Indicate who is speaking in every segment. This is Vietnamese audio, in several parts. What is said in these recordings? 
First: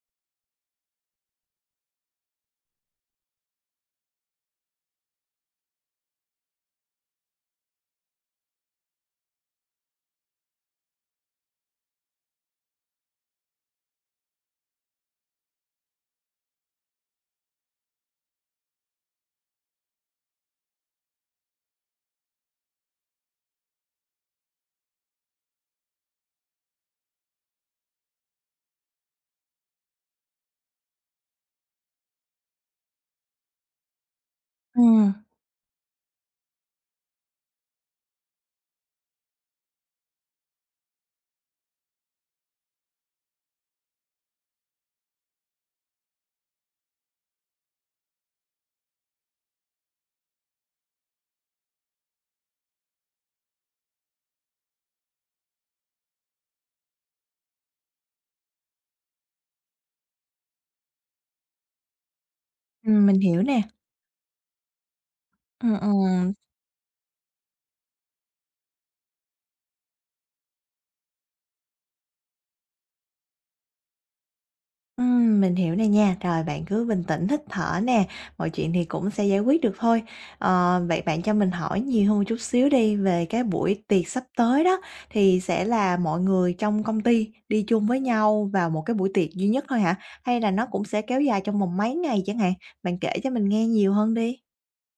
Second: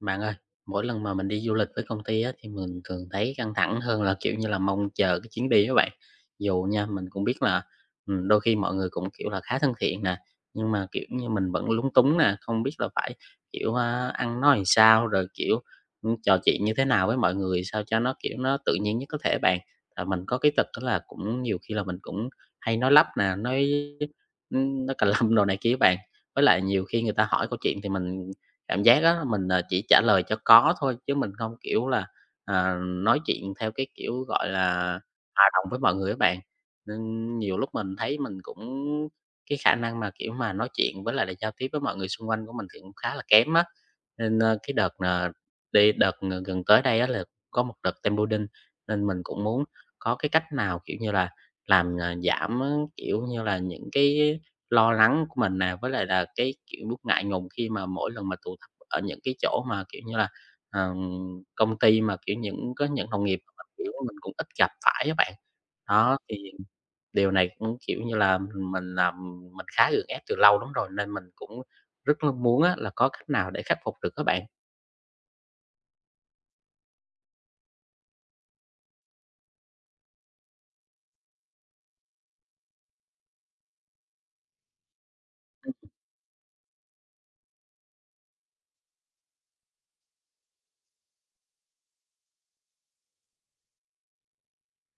Speaker 1: Bạn ơi, mỗi lần mà mình đi du lịch với công ty á, thì mình thường thấy căng thẳng hơn là kiểu như là mong chờ cái chuyến đi đó bạn. Dù nha, mình cũng biết là đôi khi mọi người cũng kiểu là khá thân thiện nè, nhưng mà kiểu như mình vẫn lúng túng nè, không biết là phải kiểu ăn nói làm sao rồi kiểu trò chuyện như thế nào với mọi người sao cho nó kiểu nó tự nhiên nhất có thể bạn. Và mình có cái tật đó là cũng nhiều khi là mình cũng hay nói lắp nè, nói ừ, nói cà lăm đồ này kia bạn. Với lại nhiều khi người ta hỏi câu chuyện thì mình cảm giác á mình, chỉ trả lời cho có thôi, chứ mình không, kiểu là, nói chuyện theo cái kiểu, gọi là,
Speaker 2: Ừm,
Speaker 1: hòa đồng với mọi người các bạn. Nên nhiều lúc mình thấy mình cũng cái khả năng mà, kiểu, mà nói chuyện với lại là giao tiếp với mọi người xung quanh của mình thì cũng khá là kém á. Nên, cái đợt, đi đợt gần gần tới đây á là có một đợt team building, nên mình cũng muốn có cái cách nào, kiểu như là, làm, giảm, kiểu như là, những cái lo lắng của mình nè, với lại là cái, kiểu, lúc ngại ngùng khi mà mỗi lần mà tụ tập ở những cái chỗ mà, kiểu như là, ờm, công ty mà, kiểu, có những
Speaker 2: mình
Speaker 1: đồng nghiệp
Speaker 2: hiểu
Speaker 1: mà,
Speaker 2: nè.
Speaker 1: kiểu, mình cũng ít gặp phải các bạn.
Speaker 2: Ừm,
Speaker 1: Đó,
Speaker 2: ừm,
Speaker 1: thì điều này cũng, kiểu như là, mình làm mình khá gượng ép từ lâu lắm rồi nên mình cũng rất là muốn á là có cách nào để khắc phục được các bạn.
Speaker 2: mình hiểu nè nha. Rồi bạn cứ bình tĩnh hít thở nè, mọi chuyện thì cũng sẽ giải quyết được thôi. Vậy bạn cho mình hỏi nhiều hơn một chút xíu đi về cái buổi tiệc sắp tới đó, thì sẽ là mọi người trong công ty đi chung với nhau vào một cái buổi tiệc duy nhất thôi hả? Hay là nó cũng sẽ kéo dài trong vòng mấy ngày chẳng hạn? Bạn kể cho mình nghe nhiều hơn đi.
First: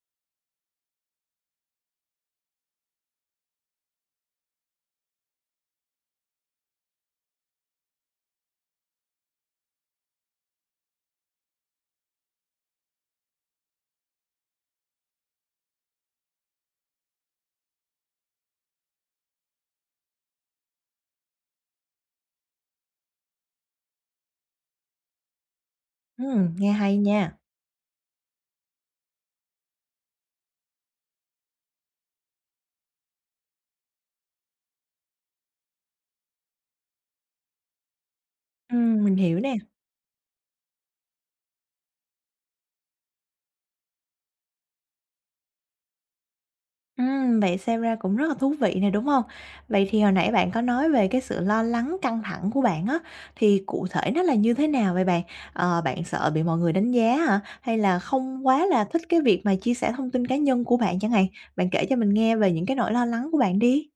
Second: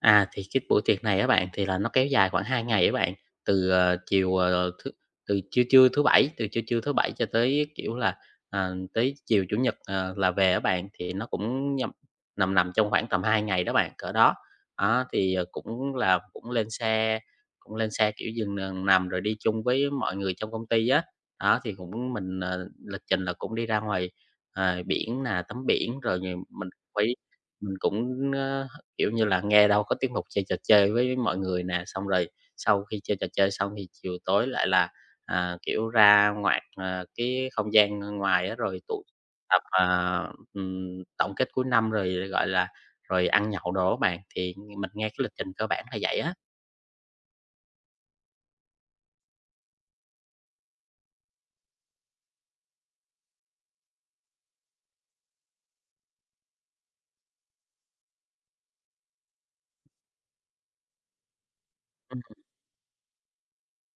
Speaker 1: À, thì cái buổi tiệc này các bạn, thì là nó kéo dài khoảng 2 ngày các bạn, từ, ờ, chiều, ờ, thứ từ trưa trưa thứ Bảy, từ trưa trưa thứ Bảy cho tới, kiểu là, tới chiều Chủ nhật, là về các bạn, thì nó cũng nhâm nằm nằm trong khoảng tầm 2 ngày đó bạn, cỡ đó. Đó, thì, cũng lên xe, kiểu, dừng nằm rồi đi chung với mọi người trong công ty á. Đó, thì cũng mình, lịch trình là cũng đi ra ngoài, biển là tắm biển rồi mình
Speaker 2: Nghe hay
Speaker 1: phải
Speaker 2: nha.
Speaker 1: mình cũng, kiểu như là, nghe đâu có tiết mục chơi trò chơi với mọi người nè, xong rồi sau khi chơi trò chơi xong thì chiều tối lại là, kiểu, ra ngoạc, cái không gian ngoài á, rồi tụ
Speaker 2: Mình hiểu nè.
Speaker 1: tập, tổng kết cuối năm rồi, gọi là, rồi ăn nhậu đồ á bạn, thì mình nghe cái lịch trình cơ bản là vậy á.
Speaker 2: Vậy xem ra cũng rất là thú vị này, đúng không? Vậy thì hồi nãy bạn có nói về cái sự lo lắng, căng thẳng của bạn á, thì cụ thể nó là như thế nào vậy bạn? Bạn sợ bị mọi người đánh giá hả? Hay là không quá là thích cái việc mà chia sẻ thông tin cá nhân của bạn chẳng hạn? Bạn kể cho mình nghe về những cái nỗi lo lắng của bạn đi.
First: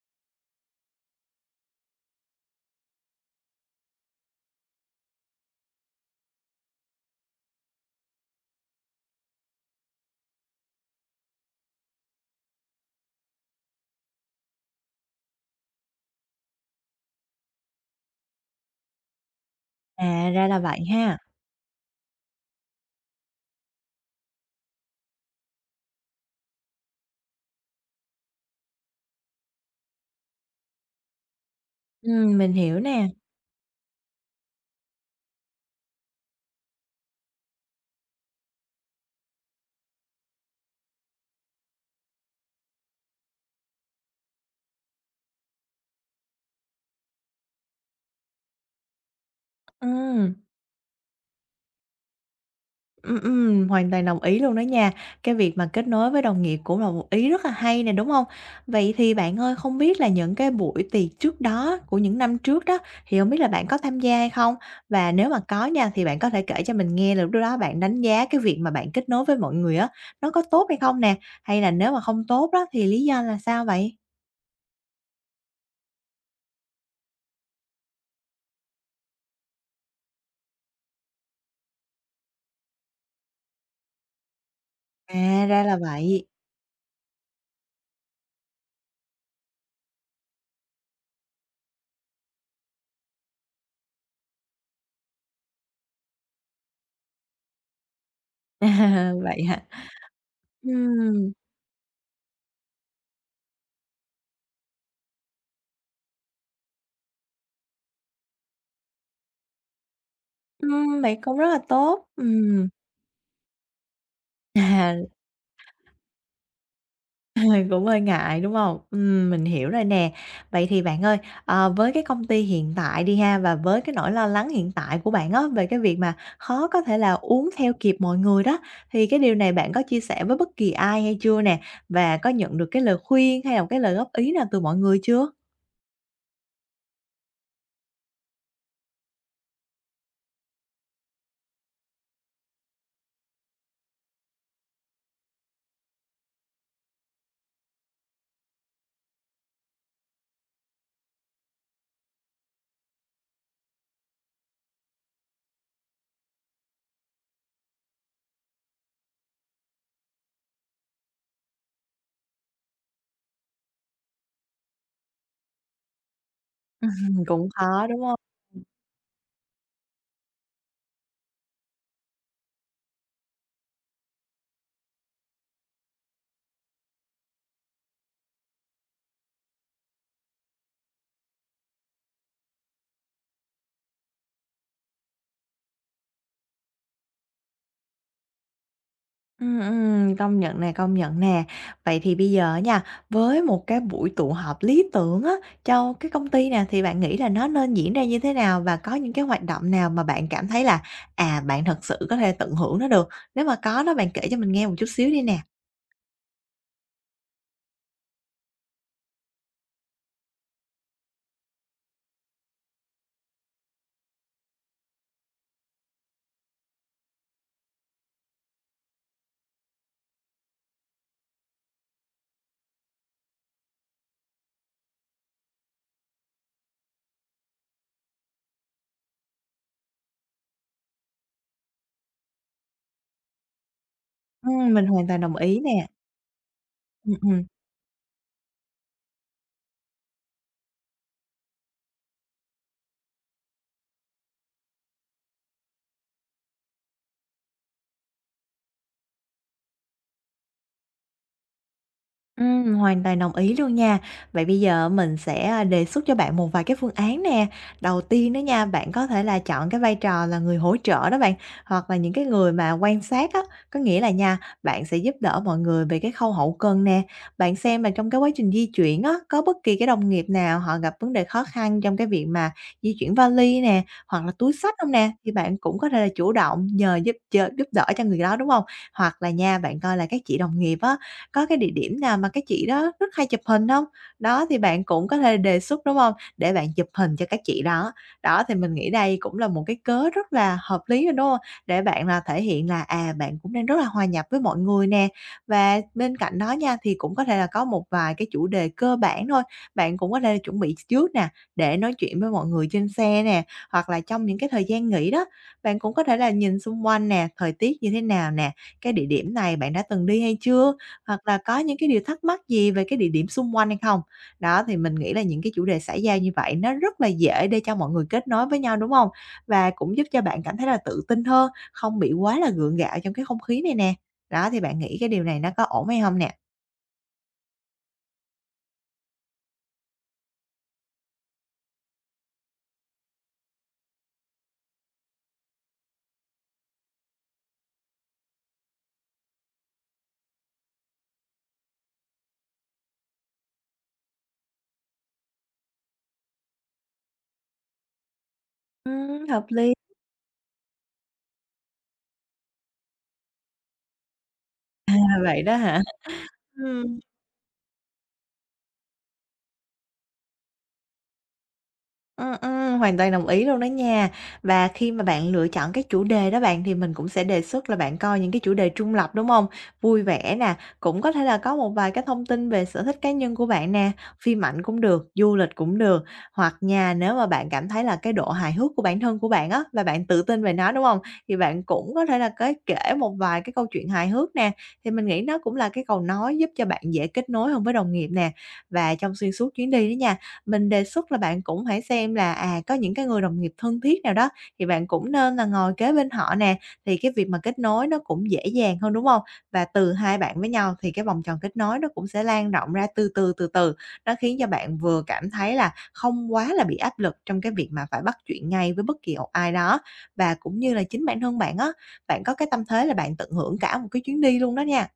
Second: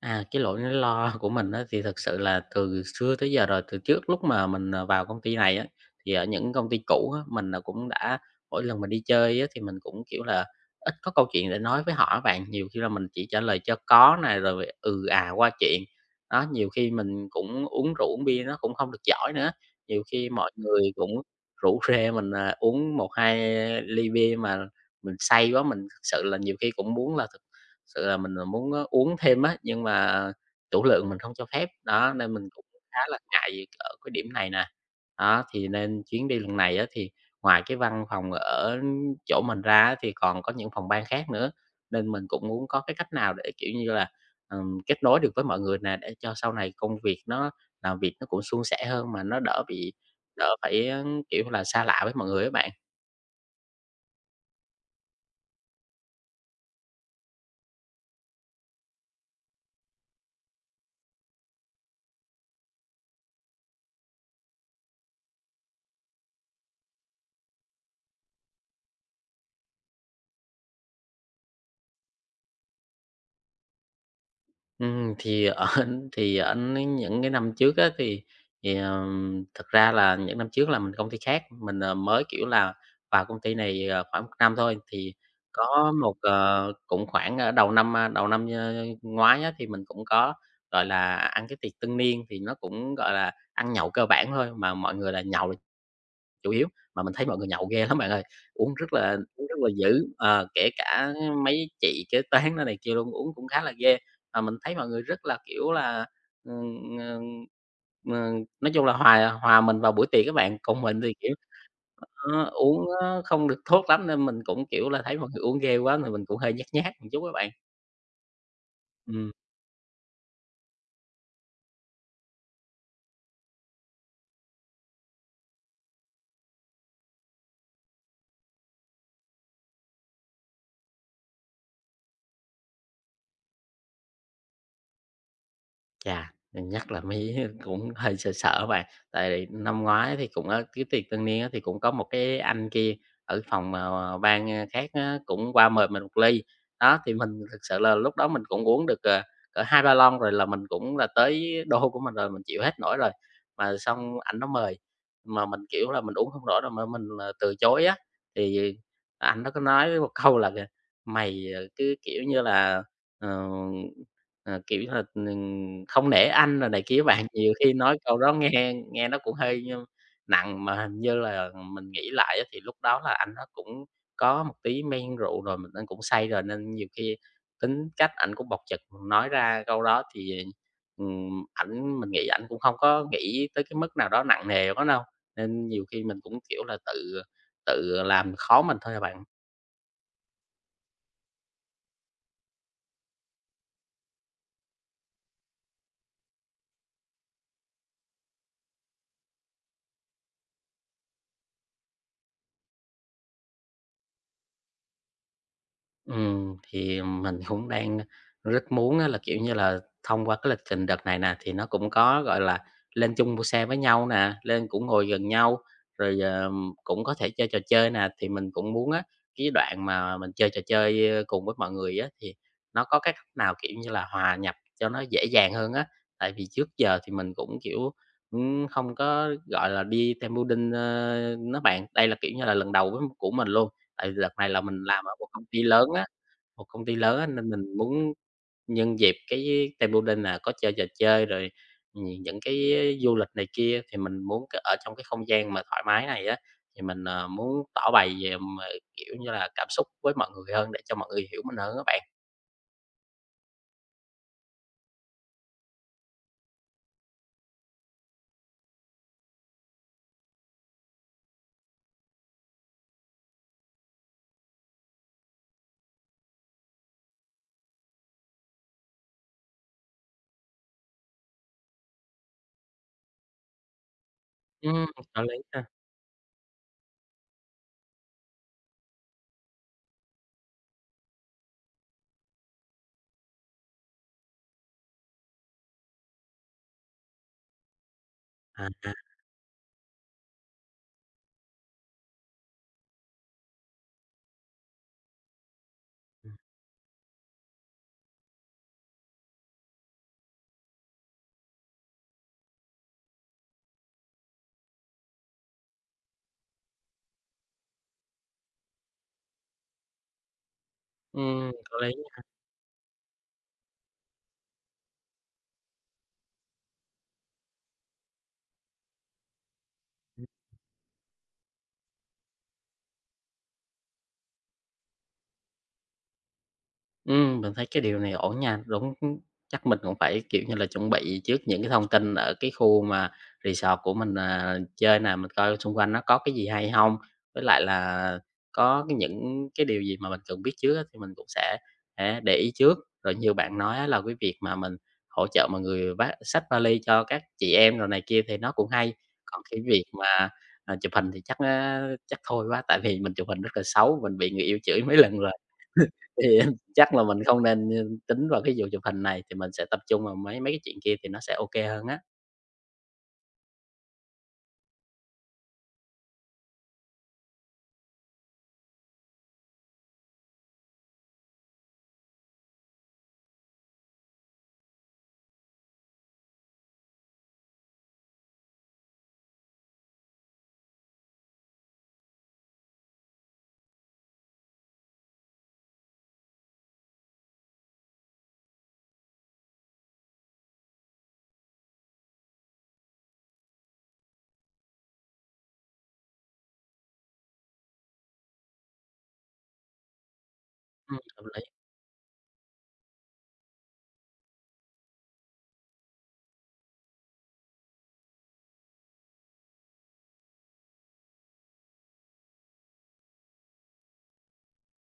Speaker 1: À, cái nỗi lo của mình á, thì thực sự là từ xưa tới giờ rồi, từ trước lúc mà mình, vào công ty này á, thì ở những công ty cũ á, mình là cũng đã mỗi lần mình đi chơi á, thì mình cũng, kiểu là, ít có câu chuyện để nói với họ á bạn. Nhiều khi là mình chỉ trả lời cho có này rồi à qua chuyện. Đó, nhiều khi mình cũng uống rượu, uống bia nó cũng không được giỏi nữa, nhiều khi
Speaker 2: À, ra
Speaker 1: mọi
Speaker 2: là vậy
Speaker 1: người cũng
Speaker 2: ha.
Speaker 1: rủ rê mình, uống 1 2 ly bia mà mình say quá, mình thật sự là nhiều khi cũng muốn là sự là mình, muốn á uống thêm á, nhưng mà chủ lượng mình không cho phép, đó, nên mình
Speaker 2: Mình
Speaker 1: cũng
Speaker 2: hiểu
Speaker 1: khá
Speaker 2: nè.
Speaker 1: là ngại ở cái điểm này nè. Đó, thì nên chuyến đi lần này á, thì ngoài cái văn phòng ở chỗ mình ra á, thì còn có những phòng ban khác nữa, nên mình cũng muốn có cái cách nào để, kiểu như là, kết nối được với mọi người nè, để cho sau này công việc nó làm việc nó cũng suôn sẻ hơn, mà nó đỡ bị
Speaker 2: Ừm.
Speaker 1: đỡ phải, kiểu là, xa lạ với mọi người á bạn.
Speaker 2: Hoàn toàn đồng ý luôn đó nha. Cái việc mà kết nối với đồng nghiệp cũng là một ý rất là hay nè, đúng không? Vậy thì bạn ơi, không biết là những cái buổi tiệc trước đó, của những năm trước đó, thì hông biết là bạn có tham gia hay không? Và nếu mà có nha, thì bạn có thể kể cho mình nghe là lúc đó bạn đánh giá cái việc mà bạn kết nối với mọi người á, nó có tốt hay không nè? Hay là nếu mà không tốt đó, thì lý do là sao vậy?
Speaker 1: Thì ở thì ở những cái năm trước á thì thực ra là những năm trước là mình công ty khác, mình, mới, kiểu là, vào công ty này, khoảng 1 năm thôi. Thì
Speaker 2: À, ra là
Speaker 1: có một,
Speaker 2: vậy.
Speaker 1: cũng khoảng ở đầu năm, đầu năm, ngoái á thì mình cũng có, gọi là, ăn cái tiệc tân niên thì nó cũng, gọi là, ăn nhậu cơ bản thôi, mà mọi người là nhậu chủ yếu, mà mình thấy mọi người nhậu ghê lắm bạn ơi,
Speaker 2: Vậy
Speaker 1: uống rất
Speaker 2: hả?
Speaker 1: là dữ, kế cả
Speaker 2: Ừm,
Speaker 1: mấy chị kế toán này kia luôn, uống cũng khá là ghê. Mà mình thấy mọi người rất là, kiểu là, ừm, ờ, ờ, nói chung là hòa hòa mình vào buổi tiệc các bạn, còn mình thì,
Speaker 2: Vậy
Speaker 1: kiểu,
Speaker 2: cũng rất là tốt. Ừm.
Speaker 1: uống nó không được tốt lắm nên mình cũng, kiểu là, thấy mọi người uống ghê quá thì mình cũng hơi nhát nhát một chút các bạn.
Speaker 2: Mình cũng hơi ngại, đúng không?
Speaker 1: Ừm.
Speaker 2: Mình hiểu rồi nè. Vậy thì bạn ơi, với cái công ty hiện tại đi ha, và với cái nỗi lo lắng hiện tại của bạn á, về cái việc mà khó có thể là uống theo kịp mọi người đó, thì cái điều này bạn có chia sẻ với bất kỳ ai hay chưa nè? Và có nhận được cái lời khuyên hay là cái lời góp ý nào từ mọi người chưa?
Speaker 1: Chà, mình nhắc là mới cũng hơi sợ sợ bạn, tại vì năm ngoái thì cũng ở cái tiệc tân niên á, thì cũng có một cái anh kia ở phòng, ban, khác á, cũng qua mời mình một ly. Đó, thì mình thực sự là lúc đó mình cũng uống được, cỡ 2-3 lon rồi là mình cũng là tới đô của mình rồi, mình chịu hết nổi rồi. Mà xong ảnh nó mời, mà mình, kiểu là, mình uống không nổi rồi mà mình, từ chối á, thì anh nó có nói với một câu là kìa: "Mày, cứ, kiểu như là, ờ". Kiểu là, không nể anh rồi này kia bạn,
Speaker 2: Cũng
Speaker 1: nhiều khi
Speaker 2: khó,
Speaker 1: nói
Speaker 2: đúng
Speaker 1: câu
Speaker 2: không?
Speaker 1: đó nghe nghe nó cũng hơi, nặng, mà hình như là mình nghĩ lại á thì lúc đó là anh nó cũng có một tí men rượu rồi, mình anh cũng say rồi nên nhiều khi tính cách ảnh cũng bộc trực, nói ra câu đó thì, ảnh mình nghĩ ảnh cũng không có nghĩ tới cái mức nào đó nặng nề quá đâu, nên nhiều khi mình cũng, kiểu là, tự tự làm khó mình thôi à bạn.
Speaker 2: Công nhận nè, công nhận nè. Vậy thì bây giờ nha, với một cái buổi tụ họp lý tưởng á, cho cái công ty nè, thì bạn nghĩ là nó nên diễn ra như thế nào? Và có những cái hoạt động nào mà bạn cảm thấy là, à, bạn thật sự có thể tận hưởng nó được? Nếu mà có đó, bạn kể cho mình nghe một chút xíu đi nè.
Speaker 1: Thì mình cũng đang rất muốn á là, kiểu như là, thông qua cái lịch trình đợt này nè, thì nó cũng có, gọi là, lên chung mua xe với nhau nè, lên cũng ngồi gần nhau, rồi, cũng có thể chơi trò chơi nè. Thì mình cũng muốn á, cái đoạn mà mình chơi trò chơi, cùng với mọi người á, thì nó có cái cách nào, kiểu như là, hòa nhập cho nó dễ dàng hơn á. Tại vì trước giờ thì mình cũng, kiểu, không có, gọi là, đi team building, đó bạn. Đây là, kiểu như là, lần đầu với của mình luôn. Tại vì đợt này là mình
Speaker 2: Mình
Speaker 1: làm
Speaker 2: hoàn
Speaker 1: ở
Speaker 2: toàn
Speaker 1: một
Speaker 2: đồng
Speaker 1: công
Speaker 2: ý
Speaker 1: ty
Speaker 2: nè.
Speaker 1: lớn á, một công ty
Speaker 2: Ừm,
Speaker 1: lớn á,
Speaker 2: ừm.
Speaker 1: nên mình muốn nhân dịp cái team building là có chơi trò chơi rồi, những cái du lịch này kia, thì mình muốn ở trong cái không gian mà thoải mái này á, thì mình, muốn tỏ bày về mà, kiểu như là, cảm xúc với mọi người hơn để cho mọi người hiểu mình hơn các bạn.
Speaker 2: Hoàn toàn đồng ý luôn nha. Vậy bây giờ mình sẽ đề xuất cho bạn một vài cái phương án nè. Đầu tiên đó nha, bạn có thể là chọn cái vai trò là người hỗ trợ đó bạn, hoặc là những cái người mà quan sát á, có nghĩa là nha, bạn sẽ giúp đỡ mọi người về cái khâu hậu cần nè. Bạn xem là trong cái quá trình di chuyển á, có bất kỳ cái đồng nghiệp nào họ gặp vấn đề khó khăn trong cái việc mà di chuyển vali nè, hoặc là túi
Speaker 1: Ừ,
Speaker 2: xách không nè,
Speaker 1: có
Speaker 2: thì
Speaker 1: lý
Speaker 2: bạn
Speaker 1: ha.
Speaker 2: cũng có thể là chủ động nhờ giúp đỡ cho người đó, đúng không? Hoặc là nha, bạn coi là các chị đồng nghiệp á có cái địa điểm nào mà cái chị đó rất hay chụp hình không? Đó, thì bạn cũng có thể đề xuất, đúng không? Để bạn chụp hình cho các chị đó. Đó, thì
Speaker 1: À,
Speaker 2: mình nghĩ
Speaker 1: à,
Speaker 2: đây cũng là một cái cớ rất là hợp lý rồi, đúng hông? Để bạn là thể hiện là, à, bạn cũng đang rất là hòa nhập với mọi người nè. Và bên
Speaker 1: ừm,
Speaker 2: cạnh đó nha, thì cũng có thể là có một vài cái chủ đề cơ bản thôi, bạn cũng có thể là chuẩn bị trước nè, để nói chuyện với mọi người trên xe nè, hoặc là trong những cái thời gian nghỉ đó, bạn cũng có thể là nhìn xung quanh nè, thời tiết như thế nào nè, cái địa điểm này bạn đã từng đi hay chưa? Hoặc là có những
Speaker 1: có
Speaker 2: cái
Speaker 1: lý.
Speaker 2: điều thắc mắc gì về cái địa điểm xung quanh hay không? Đó, thì mình nghĩ là những cái chủ đề xã giao như vậy nó rất là dễ để cho mọi người kết nối với nhau, đúng không? Và cũng giúp cho bạn cảm thấy là tự tin hơn, không bị quá là gượng gạo trong cái không khí này nè. Đó, thì bạn nghĩ cái điều này nó có ổn hay hông nè?
Speaker 1: Mình thấy cái điều này ổn nha, đúng, chắc mình cũng phải, kiểu như là, chuẩn bị trước những cái thông tin ở cái khu mà resort của mình, chơi nè, mình coi xung quanh nó có cái gì hay không, với lại là có cái những cái điều gì mà mình cần biết trước á thì mình cũng sẽ để ý trước. Rồi như bạn nói á là cái việc mà mình hỗ trợ mọi người vác xách vali cho các chị em rồi này kia thì nó cũng hay, còn
Speaker 2: Hợp
Speaker 1: cái
Speaker 2: lý.
Speaker 1: việc mà, chụp hình thì chắc, chắc thôi quá, tại vì mình chụp hình rất là xấu, mình bị người yêu chửi
Speaker 2: À,
Speaker 1: mấy lần rồi.
Speaker 2: vậy đó hả?
Speaker 1: Thì chắc
Speaker 2: Ừm.
Speaker 1: là mình không nên, tính vào cái vụ chụp hình này thì mình sẽ tập trung vào mấy mấy cái chuyện kia thì nó sẽ ok hơn á.
Speaker 2: Hoàn toàn đồng ý luôn đó nha. Và khi mà bạn lựa chọn cái chủ đề đó bạn, thì mình cũng sẽ đề xuất là bạn coi những cái chủ đề trung lập, đúng không? Vui vẻ nè, cũng có thể là có một vài cái thông tin về sở thích cá nhân của bạn nè, phim ảnh cũng được, du lịch cũng được. Hoặc nha, nếu mà bạn cảm thấy là cái độ hài hước của bản thân của bạn á, và bạn tự tin về nó, đúng không? Thì bạn cũng có thể là cái kể một vài cái câu chuyện hài hước nè, thì mình nghĩ nó cũng là cái cầu nói giúp cho bạn dễ kết nối hơn với đồng nghiệp nè. Và trong xuyên suốt chuyến đi đó nha, mình đề xuất là bạn cũng hãy xem là, à, có những cái người đồng nghiệp thân thiết nào đó thì bạn cũng nên là ngồi kế bên họ nè, thì cái việc mà kết nối nó cũng dễ dàng hơn, đúng không? Và từ hai bạn với nhau thì
Speaker 1: Ừm.
Speaker 2: cái vòng
Speaker 1: Hợp
Speaker 2: tròn
Speaker 1: lý.
Speaker 2: kết nối nó cũng sẽ lan rộng ra từ từ, từ từ, nó khiến cho bạn vừa cảm thấy là không quá là bị áp lực trong cái việc mà phải bắt chuyện ngay với bất kỳ một ai đó. Và cũng như là chính bản thân bạn á, bạn có cái tâm thế là bạn tận hưởng cả một cái chuyến đi luôn đó nha.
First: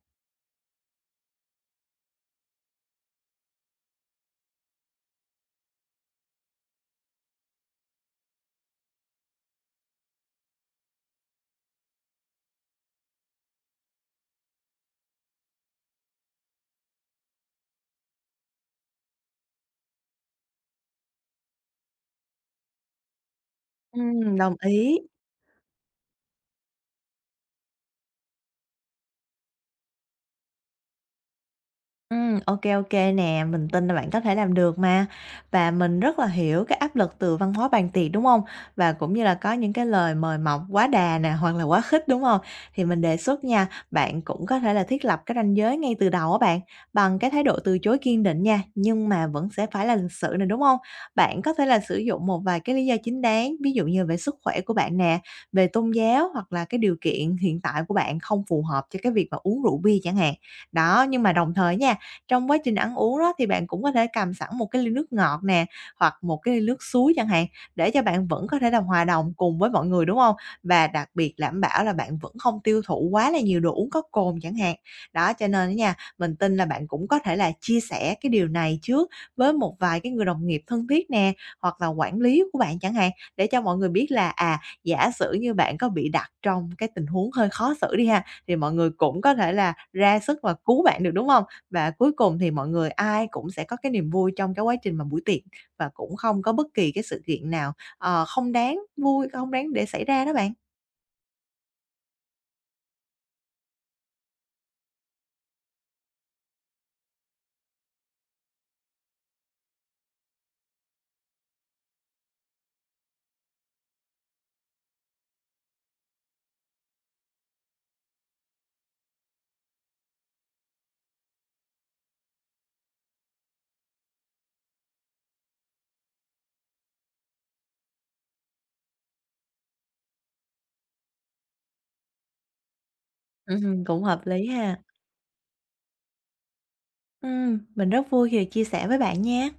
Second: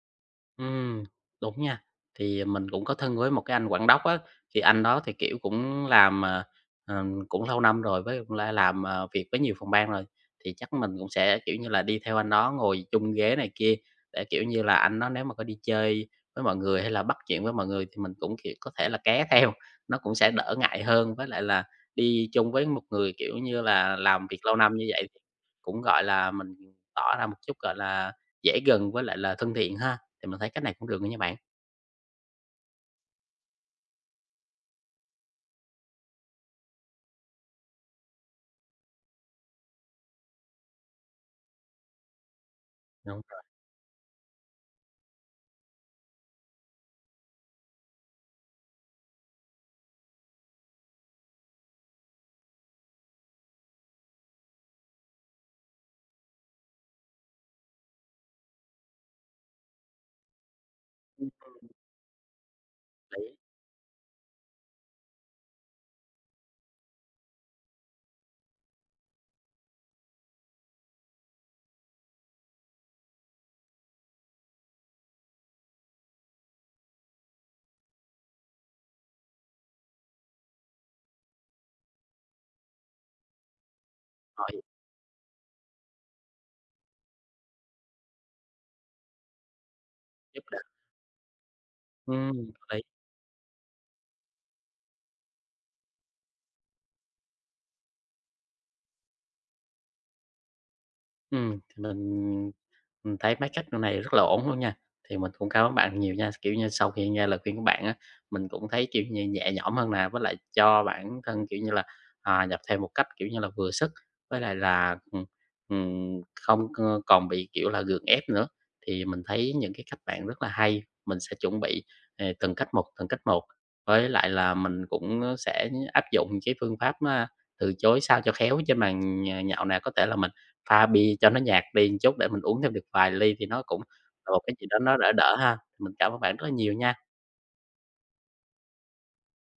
Speaker 1: Ừm, đúng nha. Thì mình cũng có thân với một cái anh Quảng Đốc á, thì anh đó thì, kiểu, cũng làm, cũng lâu năm rồi, với cũng đã làm, việc với nhiều phòng ban rồi, thì chắc mình cũng sẽ, kiểu như là, đi theo anh đó ngồi chung ghế này kia, để, kiểu như là, anh đó nếu mà có đi chơi với mọi người hay là bắt chuyện với mọi người thì mình cũng, kiểu, có thể là ké theo, nó cũng sẽ đỡ ngại hơn. Với lại là đi chung với một người, kiểu như là, làm việc lâu
Speaker 2: Đồng
Speaker 1: năm như
Speaker 2: ý.
Speaker 1: vậy thì cũng, gọi là, mình tỏ ra một chút, gọi là, dễ gần với lại là thân thiện ha. Thì mình thấy cách này cũng được nữa nha bạn.
Speaker 2: Ok ok nè, mình tin là bạn có thể làm được mà. Và mình rất là hiểu cái áp lực từ văn hóa bàn tiệc, đúng không? Và cũng như là có những cái lời mời mọc quá đà nè, hoặc là quá khích, đúng không? Thì mình đề
Speaker 1: Đúng rồi.
Speaker 2: xuất nha, bạn cũng có thể là thiết lập cái ranh giới ngay từ đầu á bạn, bằng cái thái độ từ chối kiên định nha, nhưng mà vẫn sẽ phải là lịch sự nè, đúng không? Bạn có thể là sử dụng một vài cái lý do chính đáng, ví dụ như về sức khỏe của bạn nè, về tôn giáo hoặc là cái điều kiện hiện tại của bạn không phù hợp cho cái việc mà uống rượu bia chẳng hạn. Đó, nhưng
Speaker 1: Ừm.
Speaker 2: mà đồng thời nha, trong quá trình ăn uống
Speaker 1: Lý,
Speaker 2: đó thì bạn cũng có thể cầm sẵn một cái ly nước ngọt nè, hoặc một cái ly nước suối chẳng hạn, để cho bạn vẫn có thể là hòa đồng cùng với mọi người, đúng không? Và đặc biệt đảm bảo là bạn vẫn không tiêu thụ quá là nhiều đồ uống có cồn chẳng hạn. Đó, cho nên á nha, mình tin là bạn cũng có thể là chia sẻ cái điều này trước với một vài cái người đồng nghiệp thân thiết nè, hoặc là quản lý của bạn chẳng hạn, để cho mọi người biết là,
Speaker 1: rồi
Speaker 2: à, giả sử như bạn có bị đặt trong cái tình huống hơi khó xử đi ha, thì mọi người cũng có thể là ra sức
Speaker 1: giúp
Speaker 2: và
Speaker 1: đỡ.
Speaker 2: cứu bạn được, đúng không? Và cuối
Speaker 1: Ừm,
Speaker 2: cùng thì
Speaker 1: hợp
Speaker 2: mọi
Speaker 1: lý.
Speaker 2: người ai cũng sẽ có cái niềm vui trong cái quá trình mà buổi tiệc, và cũng không có bất kỳ cái sự kiện nào, không đáng vui, không đáng để xảy ra đó bạn.
Speaker 1: Thì mình thấy mấy cách này rất là ổn luôn nha, thì mình cũng cảm ơn bạn nhiều nha. Kiểu như, sau khi nghe lời khuyên của bạn á, mình cũng thấy, kiểu như, nhẹ nhõm hơn nè, với lại cho bản thân, kiểu như là, nhập thêm một cách, kiểu như là, vừa sức, với lại là, không còn bị, kiểu là, gượng ép nữa. Thì mình thấy những cái cách bạn rất là hay, mình sẽ chuẩn bị, từng cách một, với lại là mình cũng, sẽ áp dụng cái phương pháp, từ chối sao cho khéo trên bàn, nhạo nè, có thể là pha bia cho nó nhạt đi một chút để mình uống thêm được vài ly thì nó cũng
Speaker 2: Cũng hợp
Speaker 1: là một
Speaker 2: lý
Speaker 1: cái gì
Speaker 2: ha.
Speaker 1: đó nó đỡ đỡ ha. Mình cảm ơn bạn rất là nhiều nha.
Speaker 2: Mình rất vui khi được chia sẻ với bạn nha.